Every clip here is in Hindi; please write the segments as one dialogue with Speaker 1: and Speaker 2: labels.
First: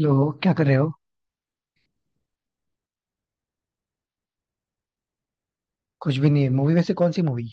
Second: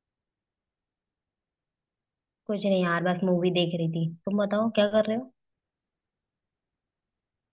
Speaker 1: लो, क्या कर रहे हो।
Speaker 2: कुछ नहीं यार, बस मूवी देख रही थी। तुम बताओ क्या कर रहे हो।
Speaker 1: कुछ भी नहीं है। मूवी वैसे कौन सी मूवी।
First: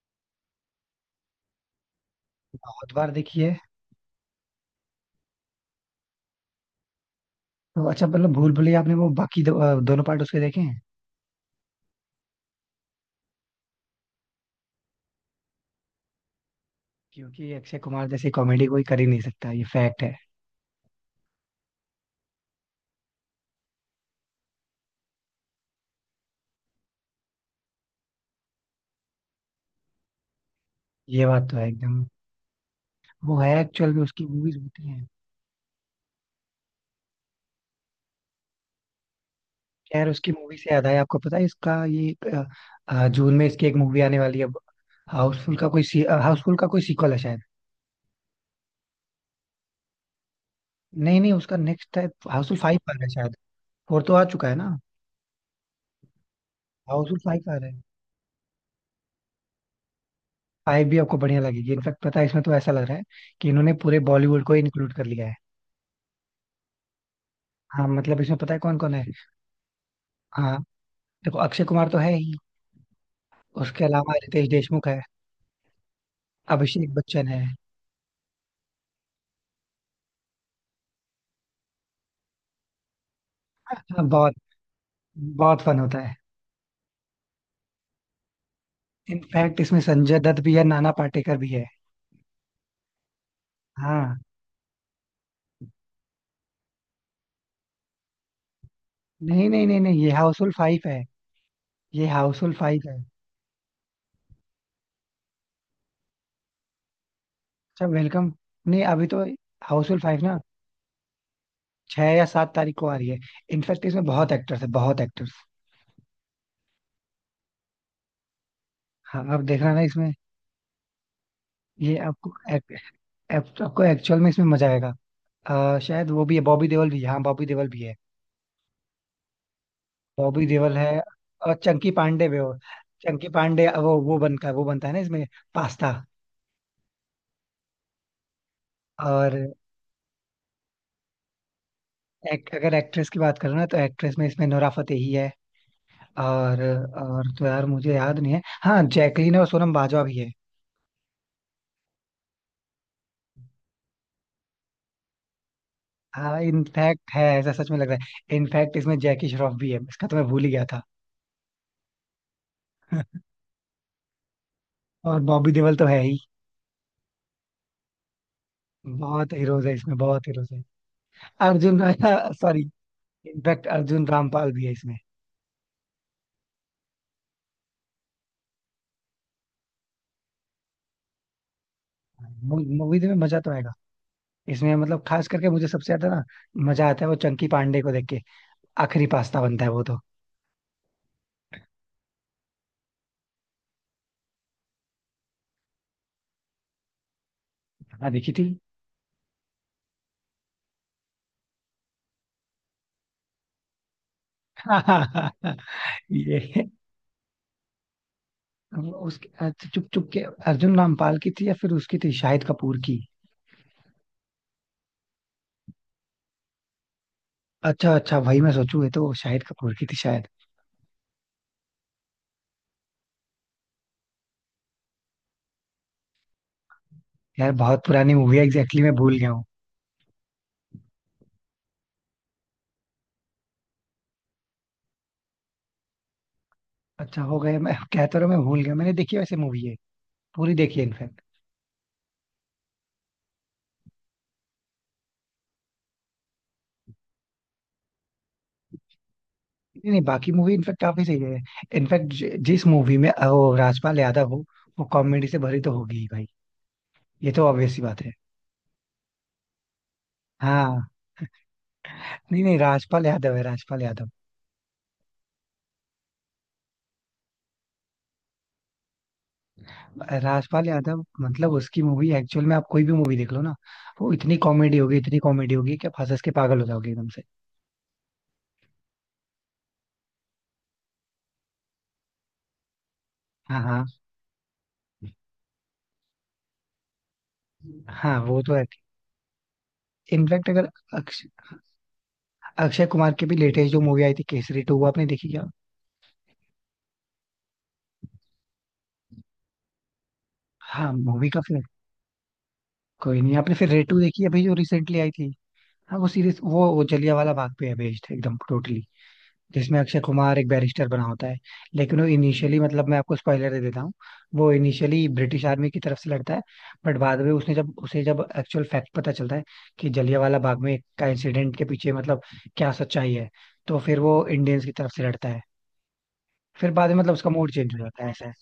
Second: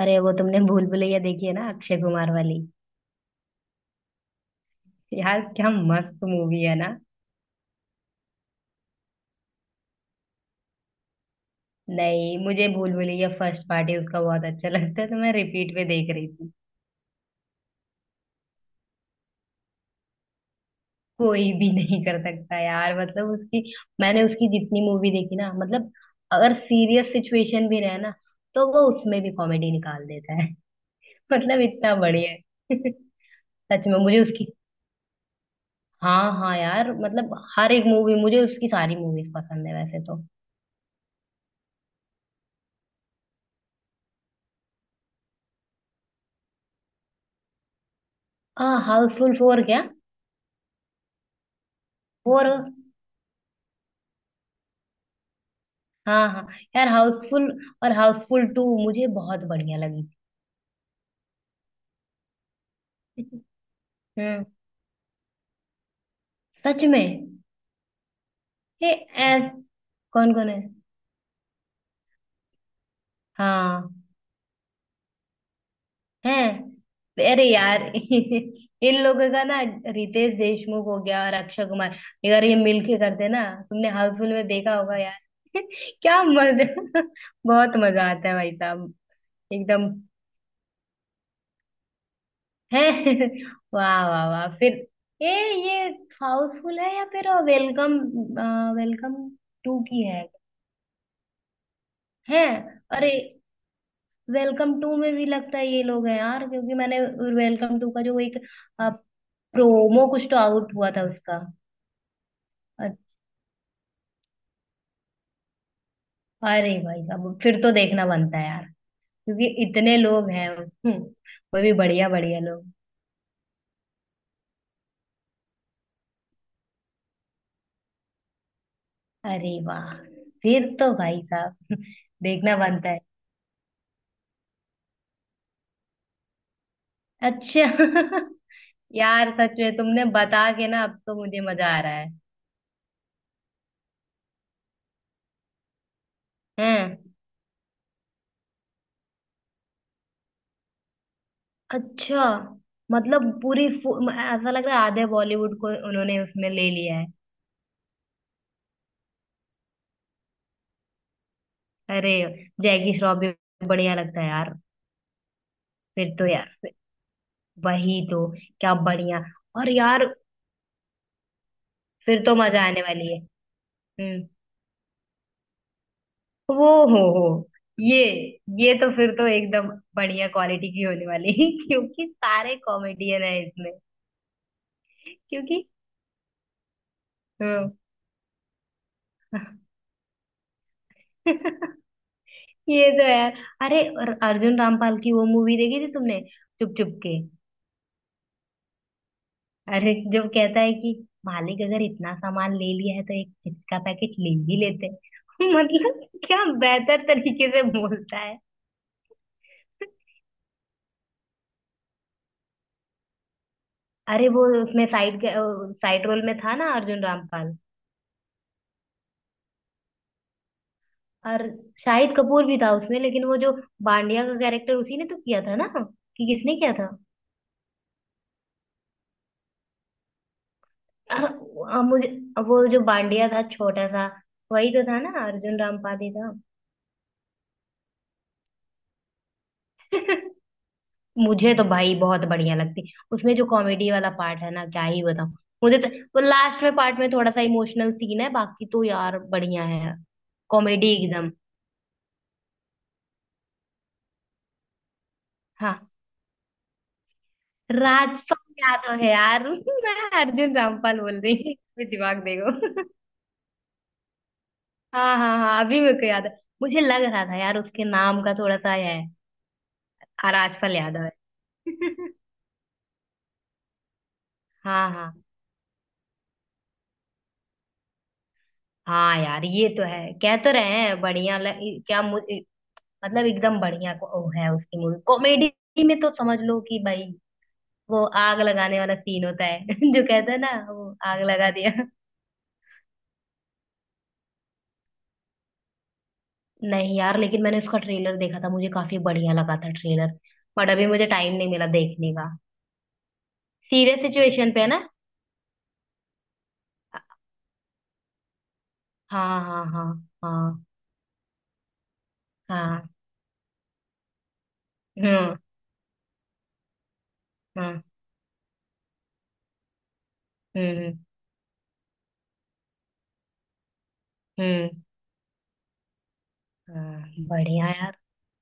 Speaker 2: अरे वो तुमने भूल भुलैया देखी है ना, अक्षय कुमार वाली।
Speaker 1: बहुत बार देखी है।
Speaker 2: यार क्या मस्त मूवी है ना।
Speaker 1: तो अच्छा, मतलब भूल भुलैया आपने वो बाकी दोनों पार्ट उसके देखे हैं।
Speaker 2: नहीं, मुझे भूल भुलैया फर्स्ट पार्ट ही उसका बहुत अच्छा लगता है, तो मैं रिपीट पे देख रही थी।
Speaker 1: क्योंकि अक्षय कुमार जैसी कॉमेडी कोई कर ही नहीं सकता, ये फैक्ट है।
Speaker 2: कोई भी नहीं कर सकता यार, मतलब उसकी, मैंने उसकी जितनी मूवी देखी ना, मतलब अगर सीरियस सिचुएशन भी रहे ना, तो वो उसमें भी कॉमेडी निकाल देता है।
Speaker 1: ये बात तो
Speaker 2: मतलब
Speaker 1: है
Speaker 2: इतना
Speaker 1: एकदम।
Speaker 2: बढ़िया है।
Speaker 1: वो है
Speaker 2: सच
Speaker 1: एक्चुअल
Speaker 2: में
Speaker 1: में,
Speaker 2: मुझे
Speaker 1: उसकी
Speaker 2: उसकी,
Speaker 1: मूवीज होती हैं।
Speaker 2: हाँ हाँ यार, मतलब हर एक मूवी, मुझे उसकी सारी मूवीज पसंद है वैसे
Speaker 1: खैर,
Speaker 2: तो।
Speaker 1: उसकी मूवी से याद आया, आपको पता है इसका ये जून में इसकी एक मूवी आने वाली है। हाउसफुल का कोई सीक्वल है शायद।
Speaker 2: हाँ हाउसफुल 4 क्या।
Speaker 1: नहीं, नहीं, उसका नेक्स्ट है।
Speaker 2: 4।
Speaker 1: हाउसफुल फाइव आ रहा है शायद। फोर तो आ चुका है ना।
Speaker 2: हाँ हाँ। यार
Speaker 1: हाउसफुल फाइव
Speaker 2: हाउसफुल।
Speaker 1: आ रहा है।
Speaker 2: और हाउसफुल 2 मुझे बहुत बढ़िया लगी
Speaker 1: फाइव भी आपको बढ़िया लगेगी। इनफैक्ट पता है, इसमें तो ऐसा लग रहा है
Speaker 2: थी।
Speaker 1: कि इन्होंने पूरे बॉलीवुड
Speaker 2: हम्म।
Speaker 1: को इंक्लूड कर लिया है।
Speaker 2: सच में।
Speaker 1: हाँ, मतलब इसमें पता है कौन
Speaker 2: ये।
Speaker 1: कौन है।
Speaker 2: ऐस। कौन कौन
Speaker 1: हाँ,
Speaker 2: है।
Speaker 1: देखो, अक्षय कुमार तो है ही। उसके
Speaker 2: हाँ।
Speaker 1: अलावा रितेश देशमुख है। अभिषेक बच्चन
Speaker 2: है।
Speaker 1: है।
Speaker 2: अरे यार, इन लोगों का ना, रितेश देशमुख हो गया और अक्षय कुमार। यार ये मिलके करते ना, तुमने
Speaker 1: हाँ,
Speaker 2: हाउसफुल
Speaker 1: बहुत।
Speaker 2: में देखा होगा यार।
Speaker 1: बहुत फन होता है।
Speaker 2: क्या मजा बहुत मजा आता है भाई साहब।
Speaker 1: इनफैक्ट इसमें
Speaker 2: एकदम।
Speaker 1: संजय दत्त भी है, नाना पाटेकर भी है।
Speaker 2: है। वाह
Speaker 1: हाँ।
Speaker 2: वाह वाह फिर। ये। ये हाउसफुल है या फिर वेलकम। वेलकम
Speaker 1: नहीं, नहीं, नहीं,
Speaker 2: टू
Speaker 1: नहीं,
Speaker 2: की
Speaker 1: ये
Speaker 2: है।
Speaker 1: हाउसफुल फाइव है। ये
Speaker 2: है।
Speaker 1: हाउसफुल फाइव है।
Speaker 2: अरे वेलकम 2 में भी लगता है ये लोग हैं यार, क्योंकि मैंने, वेलकम
Speaker 1: अच्छा,
Speaker 2: टू का जो
Speaker 1: वेलकम।
Speaker 2: एक
Speaker 1: नहीं, अभी तो हाउसफुल
Speaker 2: प्रोमो
Speaker 1: फाइव
Speaker 2: कुछ तो
Speaker 1: ना
Speaker 2: आउट हुआ था उसका।
Speaker 1: 6 या 7 तारीख को आ
Speaker 2: अ-
Speaker 1: रही है। इनफैक्ट इसमें बहुत एक्टर्स है, बहुत एक्टर्स।
Speaker 2: अरे भाई, अब फिर तो देखना बनता है यार,
Speaker 1: हाँ, आप
Speaker 2: क्योंकि
Speaker 1: देख रहे ना
Speaker 2: इतने
Speaker 1: इसमें।
Speaker 2: लोग हैं। वो भी
Speaker 1: ये
Speaker 2: बढ़िया
Speaker 1: आपको,
Speaker 2: बढ़िया लोग।
Speaker 1: आपको एक्चुअल में इसमें मजा आएगा। शायद वो भी है, बॉबी देओल भी है, हाँ, बॉबी देओल भी है।
Speaker 2: अरे वाह।
Speaker 1: बॉबी
Speaker 2: फिर
Speaker 1: देओल
Speaker 2: तो
Speaker 1: है।
Speaker 2: भाई
Speaker 1: और
Speaker 2: साहब
Speaker 1: चंकी पांडे भी हो।
Speaker 2: देखना बनता है।
Speaker 1: चंकी पांडे वो बनता है, वो बनता है ना इसमें। पास्ता।
Speaker 2: अच्छा। यार
Speaker 1: और
Speaker 2: सच में तुमने बता के ना, अब तो मुझे मजा आ रहा है।
Speaker 1: अगर एक्ट्रेस की बात करो ना, तो एक्ट्रेस में इसमें नोरा फतेही है। और
Speaker 2: हैं।
Speaker 1: और तो यार मुझे याद नहीं है, हाँ जैकलीन और सोनम बाजवा भी है।
Speaker 2: अच्छा। मतलब पूरी ऐसा लग रहा है आधे बॉलीवुड को उन्होंने
Speaker 1: हाँ,
Speaker 2: उसमें ले लिया है।
Speaker 1: इनफैक्ट है, ऐसा सच में लग रहा है। इनफैक्ट इसमें जैकी श्रॉफ भी है, इसका तो मैं भूल ही गया था।
Speaker 2: अरे जैकी श्रॉफ भी, बढ़िया लगता है यार।
Speaker 1: और बॉबी देओल तो है
Speaker 2: फिर
Speaker 1: ही।
Speaker 2: तो यार वही तो। क्या बढ़िया।
Speaker 1: बहुत हीरोज
Speaker 2: और
Speaker 1: है इसमें,
Speaker 2: यार।
Speaker 1: बहुत हीरोज है। अर्जुन
Speaker 2: फिर तो मजा
Speaker 1: सॉरी।
Speaker 2: आने वाली है।
Speaker 1: इनफैक्ट अर्जुन
Speaker 2: हम्म।
Speaker 1: रामपाल भी है इसमें।
Speaker 2: वो हो हो। ये। ये तो फिर तो एकदम बढ़िया क्वालिटी की होने वाली है, क्योंकि सारे
Speaker 1: मूवी में
Speaker 2: कॉमेडियन है
Speaker 1: मजा तो आएगा।
Speaker 2: इसमें।
Speaker 1: इसमें मतलब खास करके
Speaker 2: क्योंकि।
Speaker 1: मुझे सबसे ज्यादा ना मजा आता है वो चंकी
Speaker 2: हम्म।
Speaker 1: पांडे को देख के। आखिरी पास्ता बनता है वो तो।
Speaker 2: ये तो है यार। अरे और अर्जुन रामपाल की वो मूवी देखी थी तुमने, चुप चुप के।
Speaker 1: हाँ, देखी थी।
Speaker 2: अरे जब कहता है कि मालिक अगर इतना सामान ले लिया है, तो एक चिप्स का पैकेट ले ही लेते। मतलब क्या
Speaker 1: ये
Speaker 2: बेहतर तरीके से बोलता है।
Speaker 1: उसके अच्छा, चुप चुप के अर्जुन रामपाल की थी या फिर उसकी थी शाहिद कपूर की।
Speaker 2: अरे वो उसमें साइड साइड रोल में था ना अर्जुन रामपाल।
Speaker 1: अच्छा, अच्छा, भाई मैं सोचू ये तो शाहिद कपूर की थी शायद।
Speaker 2: और शाहिद कपूर भी था उसमें, लेकिन वो जो बांडिया का कैरेक्टर उसी ने तो किया था ना, कि किसने किया था।
Speaker 1: यार बहुत पुरानी मूवी है, एग्जैक्टली मैं भूल गया हूँ।
Speaker 2: और मुझे वो जो बांडिया था छोटा सा, वही तो था ना, अर्जुन रामपाल ही था।
Speaker 1: अच्छा, हो गया, मैं कहता रहा मैं भूल गया, मैंने देखी वैसे मूवी है। पूरी देखी है इनफैक्ट।
Speaker 2: मुझे तो भाई बहुत बढ़िया लगती। उसमें जो कॉमेडी वाला पार्ट है ना, क्या ही बताऊं। मुझे तो वो लास्ट में पार्ट में थोड़ा सा इमोशनल सीन है, बाकी तो यार बढ़िया
Speaker 1: नहीं,
Speaker 2: है।
Speaker 1: नहीं, बाकी मूवी इनफैक्ट
Speaker 2: कॉमेडी
Speaker 1: काफी सही
Speaker 2: एकदम।
Speaker 1: है। इनफैक्ट जिस मूवी में वो राजपाल यादव हो, वो कॉमेडी से भरी तो
Speaker 2: हाँ,
Speaker 1: होगी ही भाई। ये तो ऑब्वियस सी बात है।
Speaker 2: राजपाल यादव है यार। मैं अर्जुन
Speaker 1: हाँ।
Speaker 2: रामपाल बोल रही हूँ, दिमाग
Speaker 1: नहीं, नहीं,
Speaker 2: देखो।
Speaker 1: राजपाल यादव है, राजपाल यादव।
Speaker 2: हाँ हाँ हाँ, अभी मेरे को याद है। मुझे लग रहा था यार उसके नाम का थोड़ा सा है। हाँ,
Speaker 1: राजपाल
Speaker 2: राजपाल
Speaker 1: यादव
Speaker 2: यादव है।
Speaker 1: मतलब उसकी मूवी एक्चुअल में, आप कोई भी मूवी देख लो ना, वो इतनी कॉमेडी
Speaker 2: हाँ
Speaker 1: होगी,
Speaker 2: हाँ
Speaker 1: इतनी कॉमेडी होगी कि आप हंस हंस के पागल हो जाओगे एकदम से।
Speaker 2: हाँ यार, ये तो है, कह तो रहे हैं बढ़िया लग, क्या मतलब एकदम
Speaker 1: हाँ, हाँ,
Speaker 2: बढ़िया को ओ है उसकी मूवी, कॉमेडी में तो समझ लो कि भाई, वो
Speaker 1: हाँ, वो
Speaker 2: आग
Speaker 1: तो है।
Speaker 2: लगाने वाला सीन होता है जो कहता है
Speaker 1: इनफैक्ट
Speaker 2: ना,
Speaker 1: अगर
Speaker 2: वो आग
Speaker 1: अक्ष,
Speaker 2: लगा दिया।
Speaker 1: अक्षय कुमार की भी लेटेस्ट जो मूवी आई थी केसरी टू, वो आपने देखी क्या।
Speaker 2: नहीं यार, लेकिन मैंने उसका ट्रेलर देखा था, मुझे काफी बढ़िया लगा था ट्रेलर। बट अभी
Speaker 1: हाँ,
Speaker 2: मुझे
Speaker 1: मूवी
Speaker 2: टाइम
Speaker 1: का
Speaker 2: नहीं
Speaker 1: फिर
Speaker 2: मिला देखने का।
Speaker 1: कोई नहीं, आपने फिर रेटू
Speaker 2: सीरियस
Speaker 1: देखी अभी
Speaker 2: सिचुएशन
Speaker 1: जो
Speaker 2: पे है ना।
Speaker 1: रिसेंटली आई थी। हाँ, वो सीरीज वो जलियांवाला बाग पे है बेस्ड एकदम टोटली,
Speaker 2: हाँ हाँ
Speaker 1: जिसमें
Speaker 2: हाँ।
Speaker 1: अक्षय कुमार एक
Speaker 2: हाँ
Speaker 1: बैरिस्टर बना होता है। लेकिन वो इनिशियली, मतलब
Speaker 2: हाँ।
Speaker 1: मैं आपको स्पॉइलर दे देता हूँ, वो इनिशियली
Speaker 2: हम्म।
Speaker 1: ब्रिटिश आर्मी की तरफ से लड़ता है। बट बाद में उसने जब,
Speaker 2: हम्म।
Speaker 1: उसे जब एक्चुअल फैक्ट पता चलता है कि जलियांवाला बाग में
Speaker 2: हम्म।
Speaker 1: का इंसिडेंट के पीछे मतलब क्या सच्चाई है, तो फिर वो इंडियंस की
Speaker 2: हम्म।
Speaker 1: तरफ से लड़ता है। फिर बाद में
Speaker 2: हाँ,
Speaker 1: मतलब उसका मूड
Speaker 2: बढ़िया
Speaker 1: चेंज हो
Speaker 2: यार।
Speaker 1: जाता है, ऐसा है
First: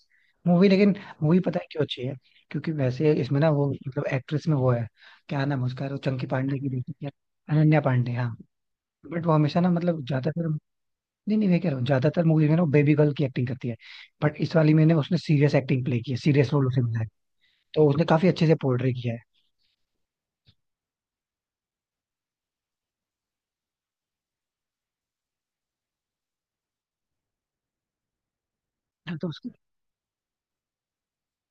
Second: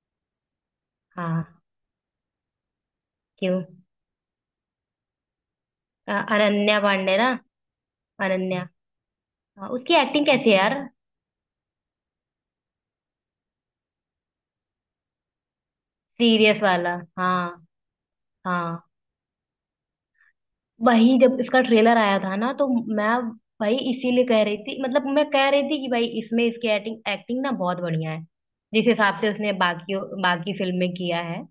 Speaker 1: मूवी लेकिन। मूवी
Speaker 2: हाँ।
Speaker 1: पता है क्यों अच्छी है, क्योंकि वैसे इसमें ना
Speaker 2: क्यों।
Speaker 1: वो मतलब एक्ट्रेस में वो है, क्या नाम है उसका, वो चंकी पांडे की
Speaker 2: अनन्या
Speaker 1: बेटी क्या,
Speaker 2: पांडे ना।
Speaker 1: अनन्या पांडे, हाँ।
Speaker 2: अनन्या।
Speaker 1: बट वो हमेशा
Speaker 2: हाँ,
Speaker 1: ना
Speaker 2: उसकी
Speaker 1: मतलब
Speaker 2: एक्टिंग
Speaker 1: ज्यादातर,
Speaker 2: कैसी है
Speaker 1: नहीं,
Speaker 2: यार।
Speaker 1: नहीं, मैं कह रहा हूँ ज्यादातर मूवी में ना बेबी गर्ल की एक्टिंग करती है, बट इस वाली में ना उसने सीरियस एक्टिंग प्ले की है, सीरियस
Speaker 2: सीरियस
Speaker 1: रोल उसे
Speaker 2: वाला
Speaker 1: मिला है,
Speaker 2: हाँ।
Speaker 1: तो उसने काफी अच्छे से
Speaker 2: हाँ,
Speaker 1: पोर्ट्रे किया है।
Speaker 2: वही जब इसका ट्रेलर आया था ना, तो मैं, भाई इसीलिए कह रही थी, मतलब मैं कह रही थी कि भाई इसमें इसकी एक्टिंग एक्टिंग ना बहुत बढ़िया है, जिस
Speaker 1: हाँ,
Speaker 2: हिसाब
Speaker 1: तो
Speaker 2: से
Speaker 1: उसकी,
Speaker 2: उसने बाकी बाकी फिल्म में किया है,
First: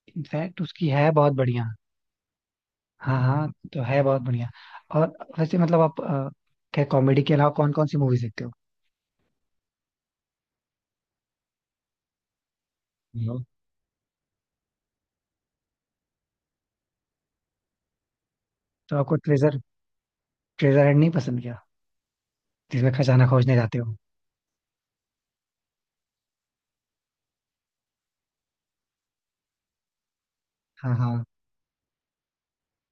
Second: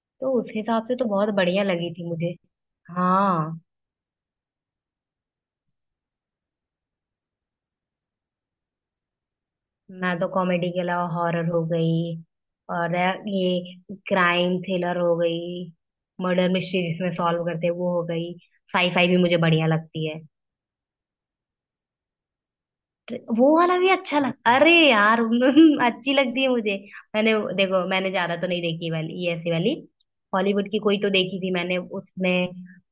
Speaker 2: तो उस
Speaker 1: इनफैक्ट उसकी
Speaker 2: हिसाब से तो
Speaker 1: है बहुत
Speaker 2: बहुत बढ़िया
Speaker 1: बढ़िया।
Speaker 2: लगी थी मुझे।
Speaker 1: हाँ, हाँ,
Speaker 2: हाँ।
Speaker 1: तो है बहुत बढ़िया। और वैसे मतलब आप क्या कॉमेडी के अलावा कौन कौन सी मूवीज देखते हो।
Speaker 2: मैं तो कॉमेडी के अलावा हॉरर हो गई, और
Speaker 1: नो।
Speaker 2: ये क्राइम थ्रिलर हो गई, मर्डर मिस्ट्री जिसमें सॉल्व करते हैं वो हो गई,
Speaker 1: तो
Speaker 2: साईफाई
Speaker 1: आपको
Speaker 2: भी मुझे
Speaker 1: ट्रेजर
Speaker 2: बढ़िया लगती है।
Speaker 1: ट्रेजर हंट नहीं पसंद क्या, जिसमें खजाना
Speaker 2: वो
Speaker 1: खोजने जाते
Speaker 2: वाला भी
Speaker 1: हो।
Speaker 2: अच्छा लग, अरे यार, अच्छी लगती है मुझे। मैंने देखो, मैंने ज्यादा तो नहीं देखी वाली ये ऐसी वाली, हॉलीवुड की
Speaker 1: हाँ,
Speaker 2: कोई तो
Speaker 1: हाँ,
Speaker 2: देखी थी मैंने उसमें,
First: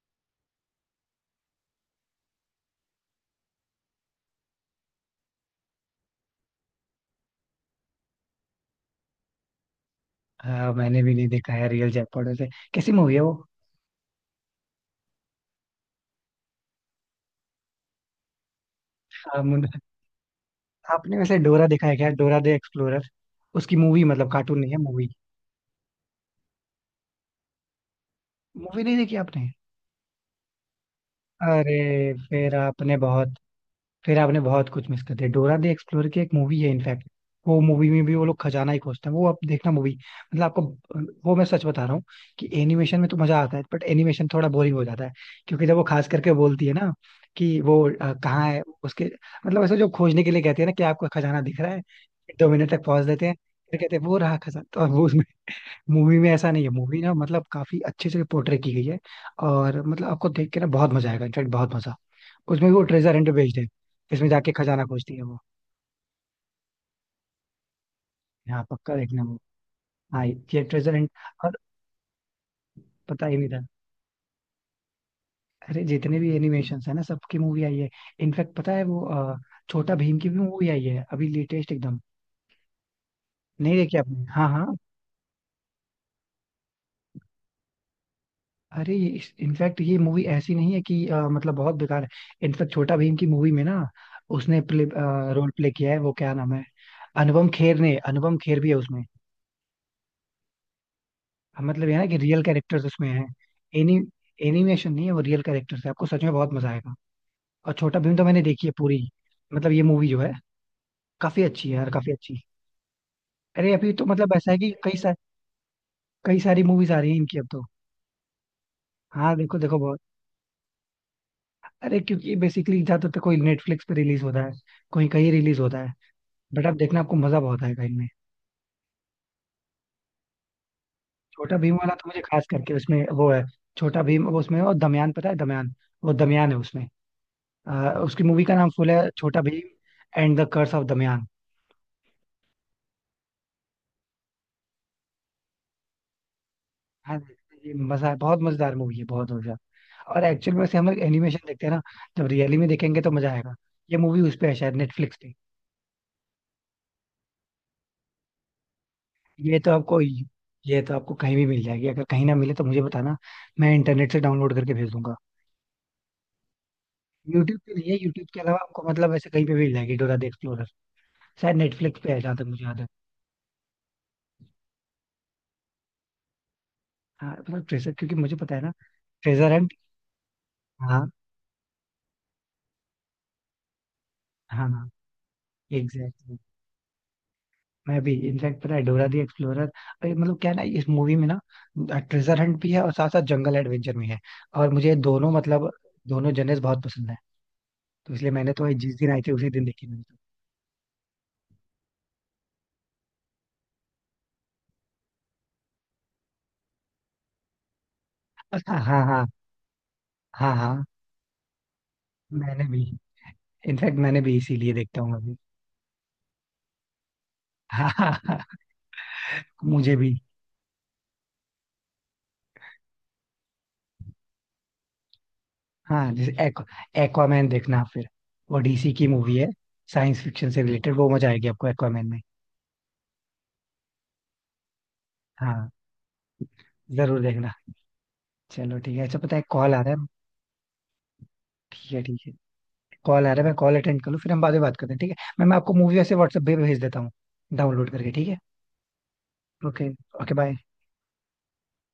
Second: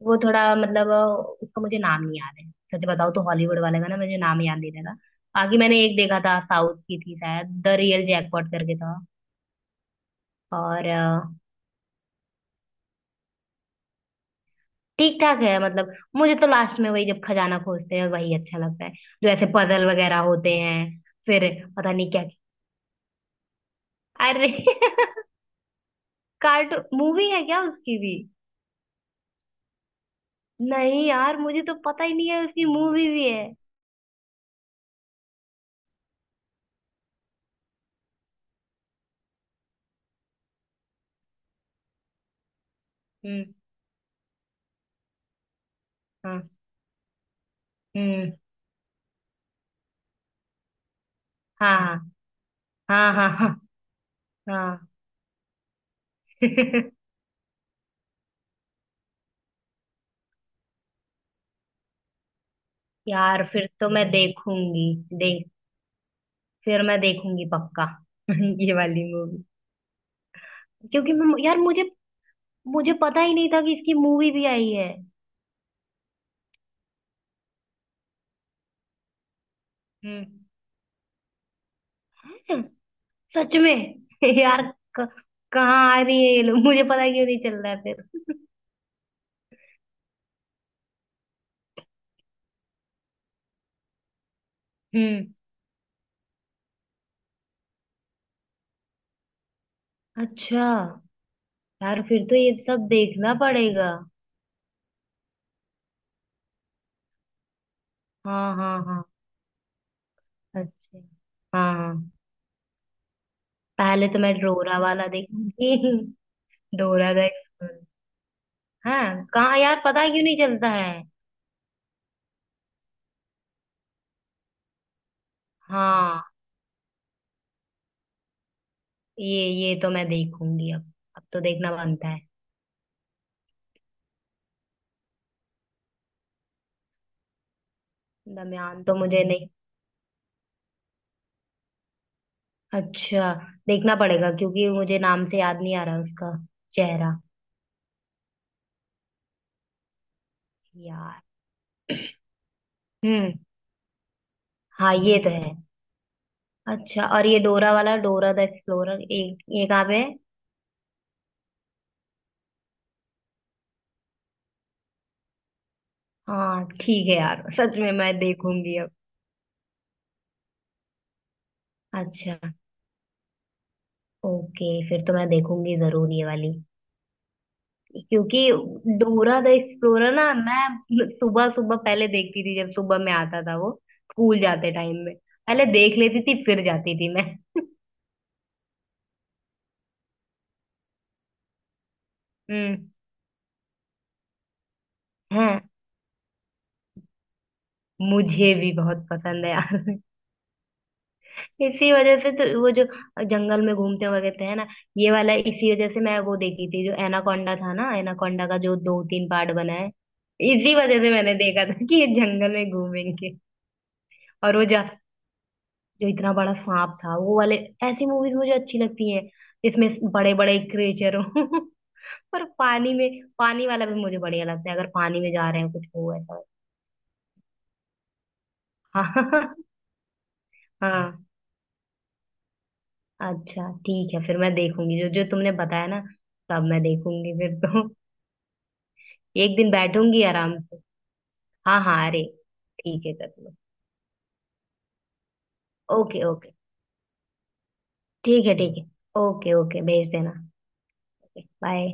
Speaker 2: वो थोड़ा मतलब उसका मुझे नाम नहीं याद है। सच बताओ तो हॉलीवुड वाले का ना मुझे नाम याद नहीं रहा। बाकी मैंने एक देखा था, साउथ की थी शायद, द रियल जैकपॉट करके था।
Speaker 1: हाँ।
Speaker 2: और
Speaker 1: मैंने भी नहीं देखा है रियल जयपॉड वैसे। कैसी मूवी है वो।
Speaker 2: ठीक ठाक है, मतलब मुझे तो लास्ट में वही जब खजाना खोजते हैं वही अच्छा लगता है, जो
Speaker 1: हाँ,
Speaker 2: ऐसे
Speaker 1: मुन-।
Speaker 2: पजल वगैरह होते हैं।
Speaker 1: आपने वैसे
Speaker 2: फिर
Speaker 1: डोरा देखा
Speaker 2: पता
Speaker 1: है क्या,
Speaker 2: नहीं क्या।
Speaker 1: Dora the Explorer. उसकी मूवी, मतलब
Speaker 2: अरे,
Speaker 1: कार्टून नहीं है मूवी,
Speaker 2: कार्टू मूवी है क्या उसकी भी।
Speaker 1: मूवी नहीं देखी आपने।
Speaker 2: नहीं यार, मुझे तो पता
Speaker 1: अरे,
Speaker 2: ही नहीं है
Speaker 1: फिर
Speaker 2: उसकी
Speaker 1: आपने
Speaker 2: मूवी भी
Speaker 1: बहुत
Speaker 2: है।
Speaker 1: फिर आपने बहुत कुछ मिस कर दिया, डोरा द एक्सप्लोरर की एक मूवी है इनफैक्ट। वो मूवी में भी वो लोग खजाना ही खोजते हैं, वो आप देखना मूवी, मतलब आपको वो मैं सच बता रहा हूँ कि एनिमेशन में तो मजा
Speaker 2: हम्म।
Speaker 1: आता है बट एनिमेशन थोड़ा बोरिंग हो जाता है, क्योंकि जब वो खास करके
Speaker 2: हाँ।
Speaker 1: बोलती है ना कि वो
Speaker 2: हम्म।
Speaker 1: कहाँ है उसके, मतलब ऐसे जो खोजने के लिए कहते हैं ना कि आपको खजाना दिख रहा है,
Speaker 2: हाँ
Speaker 1: 2 मिनट तक पहुंच
Speaker 2: हाँ
Speaker 1: देते
Speaker 2: हाँ।
Speaker 1: हैं,
Speaker 2: हाँ।
Speaker 1: फिर कहते हैं वो रहा खजाना तो
Speaker 2: हाँ।
Speaker 1: वो। मूवी में ऐसा नहीं है, मूवी ना मतलब काफी अच्छे से पोर्ट्रे की गई है, और मतलब आपको देख के ना बहुत मजा आएगा, इनफैक्ट बहुत मजा। उसमें भी वो ट्रेजर हंट
Speaker 2: यार
Speaker 1: भेजते हैं,
Speaker 2: फिर तो मैं
Speaker 1: इसमें जाके खजाना
Speaker 2: देखूंगी।
Speaker 1: खोजती है वो।
Speaker 2: देख। फिर मैं देखूंगी पक्का।
Speaker 1: यहाँ
Speaker 2: ये
Speaker 1: पक्का
Speaker 2: वाली
Speaker 1: देखना वो।
Speaker 2: मूवी।
Speaker 1: हाँ, ये ट्रेजर हंट।
Speaker 2: क्योंकि मैं
Speaker 1: और
Speaker 2: यार मुझे मुझे पता
Speaker 1: पता
Speaker 2: ही
Speaker 1: ही
Speaker 2: नहीं
Speaker 1: नहीं
Speaker 2: था
Speaker 1: था।
Speaker 2: कि इसकी मूवी भी आई है।
Speaker 1: अरे, जितने भी एनिमेशन है ना सबकी मूवी आई है। इनफैक्ट पता है वो छोटा भीम की भी
Speaker 2: हम्म।
Speaker 1: मूवी आई है अभी, लेटेस्ट एकदम।
Speaker 2: सच
Speaker 1: नहीं
Speaker 2: में।
Speaker 1: देखी आपने, हाँ,
Speaker 2: यार,
Speaker 1: हाँ।
Speaker 2: क- कहाँ आ रही है ये लोग, मुझे पता क्यों नहीं चल रहा है फिर।
Speaker 1: अरे, ये इनफैक्ट ये मूवी ऐसी नहीं है कि मतलब बहुत बेकार है। इनफैक्ट छोटा भीम की मूवी में ना उसने प्ले,
Speaker 2: हम्म।
Speaker 1: रोल प्ले किया है वो, क्या नाम है, अनुपम खेर ने, अनुपम खेर भी है उसमें।
Speaker 2: अच्छा।
Speaker 1: हाँ, मतलब ये
Speaker 2: यार
Speaker 1: ना कि
Speaker 2: फिर तो
Speaker 1: रियल
Speaker 2: ये
Speaker 1: कैरेक्टर्स
Speaker 2: सब
Speaker 1: उसमें हैं,
Speaker 2: देखना पड़ेगा।
Speaker 1: एनी एनिमेशन नहीं है, वो रियल कैरेक्टर्स है, आपको सच में बहुत मजा आएगा। और छोटा भीम तो मैंने
Speaker 2: हाँ
Speaker 1: देखी है
Speaker 2: हाँ
Speaker 1: पूरी।
Speaker 2: हाँ।
Speaker 1: मतलब ये मूवी जो है
Speaker 2: अच्छा।
Speaker 1: काफी अच्छी है यार,
Speaker 2: हाँ।
Speaker 1: काफी अच्छी। अरे, अभी तो
Speaker 2: पहले तो
Speaker 1: मतलब
Speaker 2: मैं
Speaker 1: ऐसा है कि
Speaker 2: डोरा
Speaker 1: कई
Speaker 2: वाला
Speaker 1: सारी
Speaker 2: देखूंगी।
Speaker 1: कई सारी मूवीज आ रही
Speaker 2: डोरा
Speaker 1: हैं
Speaker 2: का
Speaker 1: इनकी अब तो।
Speaker 2: एक्सप्लोर। हाँ,
Speaker 1: हाँ, देखो,
Speaker 2: कहाँ
Speaker 1: देखो,
Speaker 2: यार
Speaker 1: बहुत।
Speaker 2: पता है क्यों नहीं चलता है।
Speaker 1: अरे, क्योंकि बेसिकली ज्यादातर तो कोई नेटफ्लिक्स पे रिलीज होता है, कोई कहीं रिलीज होता है।
Speaker 2: हाँ
Speaker 1: बट अब देखना, आपको मजा बहुत आएगा इनमें।
Speaker 2: ये तो मैं देखूंगी अब। अब तो
Speaker 1: छोटा
Speaker 2: देखना
Speaker 1: भीम वाला तो
Speaker 2: बनता है।
Speaker 1: मुझे खास करके उसमें वो है। छोटा भीम वो उसमें है, और दमयान, पता है दमयान, वो दमयान है उसमें। अ, उसकी मूवी का नाम
Speaker 2: दमयान
Speaker 1: फुल
Speaker 2: तो
Speaker 1: है
Speaker 2: मुझे
Speaker 1: छोटा
Speaker 2: नहीं।
Speaker 1: Bheem and the curse of Damyaan.
Speaker 2: अच्छा। देखना पड़ेगा क्योंकि मुझे नाम से याद नहीं आ रहा उसका
Speaker 1: हाँ,
Speaker 2: चेहरा।
Speaker 1: ये मजा है, बहुत मजेदार मूवी है, बहुत मजा। और एक्चुअल में से हम लोग
Speaker 2: यार।
Speaker 1: एनिमेशन देखते हैं ना, जब रियली में देखेंगे तो मजा
Speaker 2: हम्म।
Speaker 1: आएगा। ये मूवी उस पे है शायद,
Speaker 2: हाँ
Speaker 1: नेटफ्लिक्स
Speaker 2: ये तो
Speaker 1: पे।
Speaker 2: है। अच्छा, और ये डोरा वाला डोरा द एक्सप्लोरर एक
Speaker 1: ये
Speaker 2: ये
Speaker 1: तो
Speaker 2: कहाँ पे
Speaker 1: आपको
Speaker 2: है।
Speaker 1: ये तो आपको कहीं भी मिल जाएगी, अगर कहीं ना मिले तो मुझे बताना, मैं इंटरनेट से डाउनलोड करके भेज दूंगा।
Speaker 2: हाँ ठीक है यार,
Speaker 1: यूट्यूब पे
Speaker 2: सच
Speaker 1: नहीं
Speaker 2: में
Speaker 1: है,
Speaker 2: मैं
Speaker 1: यूट्यूब के अलावा
Speaker 2: देखूंगी
Speaker 1: आपको
Speaker 2: अब।
Speaker 1: मतलब ऐसे कहीं पे भी मिल जाएगी डोरा द एक्सप्लोरर। शायद नेटफ्लिक्स पे है जहाँ
Speaker 2: अच्छा।
Speaker 1: तक मुझे याद है।
Speaker 2: ओके, फिर तो मैं देखूंगी जरूर ये वाली।
Speaker 1: हाँ, मतलब ट्रेजर, क्योंकि मुझे
Speaker 2: क्योंकि
Speaker 1: पता है ना
Speaker 2: Dora the
Speaker 1: treasure hunt.
Speaker 2: Explorer ना, मैं
Speaker 1: हाँ,
Speaker 2: सुबह सुबह पहले देखती थी जब सुबह में आता था वो, स्कूल
Speaker 1: हाँ,
Speaker 2: जाते
Speaker 1: हाँ,
Speaker 2: टाइम में पहले देख लेती
Speaker 1: एग्जैक्टली।
Speaker 2: थी, फिर जाती थी मैं।
Speaker 1: मैं भी इनफैक्ट, पता है डोरा दी एक्सप्लोरर, मतलब क्या है ना, इस मूवी में ना ट्रेजर हंट भी है और
Speaker 2: हम्म।
Speaker 1: साथ साथ जंगल एडवेंचर भी है, और मुझे दोनों
Speaker 2: हाँ।
Speaker 1: मतलब दोनों जनर्स बहुत पसंद है, तो इसलिए मैंने
Speaker 2: मुझे
Speaker 1: तो
Speaker 2: भी
Speaker 1: ये जिस
Speaker 2: बहुत
Speaker 1: दिन आई थी
Speaker 2: पसंद
Speaker 1: उसी
Speaker 2: है
Speaker 1: दिन देखी
Speaker 2: यार।
Speaker 1: मैंने तो।
Speaker 2: इसी वजह से तो वो जो जंगल में घूमते वगैरह है ना, ये वाला इसी वजह से मैं वो देखी थी, जो एनाकोंडा था ना, एनाकोंडा का जो
Speaker 1: अच्छा,
Speaker 2: दो
Speaker 1: हाँ, हाँ,
Speaker 2: तीन पार्ट बना है।
Speaker 1: हाँ, हाँ।
Speaker 2: इसी
Speaker 1: हाँ,
Speaker 2: वजह से मैंने देखा था कि ये जंगल
Speaker 1: मैंने
Speaker 2: में
Speaker 1: भी,
Speaker 2: घूमेंगे।
Speaker 1: इनफैक्ट मैंने भी
Speaker 2: और वो
Speaker 1: इसीलिए
Speaker 2: जा
Speaker 1: देखता हूँ अभी।
Speaker 2: जो इतना बड़ा सांप था वो वाले,
Speaker 1: हाँ,
Speaker 2: ऐसी
Speaker 1: हाँ,
Speaker 2: मूवीज
Speaker 1: हाँ,
Speaker 2: मुझे अच्छी लगती हैं, जिसमें
Speaker 1: मुझे भी।
Speaker 2: बड़े बड़े क्रिएचर हो। पर पानी में, पानी वाला भी मुझे बढ़िया लगता है, अगर पानी में जा रहे हैं कुछ
Speaker 1: हाँ,
Speaker 2: हो
Speaker 1: जैसे
Speaker 2: ऐसा।
Speaker 1: एक्वामैन देखना आप फिर, वो डीसी की मूवी है,
Speaker 2: हाँ।
Speaker 1: साइंस फिक्शन से रिलेटेड, वो
Speaker 2: हाँ,
Speaker 1: मजा आएगी आपको एक्वामैन में।
Speaker 2: अच्छा ठीक है, फिर मैं देखूंगी जो जो तुमने
Speaker 1: हाँ,
Speaker 2: बताया ना, सब मैं
Speaker 1: जरूर
Speaker 2: देखूंगी
Speaker 1: देखना।
Speaker 2: फिर तो।
Speaker 1: चलो, ठीक है, अच्छा पता है,
Speaker 2: एक दिन
Speaker 1: कॉल आ रहा है।
Speaker 2: बैठूंगी आराम से। हाँ
Speaker 1: ठीक है,
Speaker 2: हाँ
Speaker 1: ठीक
Speaker 2: अरे,
Speaker 1: है।
Speaker 2: ठीक है
Speaker 1: कॉल आ
Speaker 2: कर
Speaker 1: रहा है, मैं
Speaker 2: लो।
Speaker 1: कॉल अटेंड कर लूँ, फिर हम बाद में बात करते हैं, ठीक है। मैं आपको मूवी ऐसे
Speaker 2: ओके
Speaker 1: व्हाट्सएप
Speaker 2: ओके।
Speaker 1: पे भेज देता हूँ, डाउनलोड करके, ठीक है।
Speaker 2: ठीक है ठीक है। ओके ओके,
Speaker 1: ओके,
Speaker 2: भेज देना।
Speaker 1: Okay bye.
Speaker 2: Okay bye.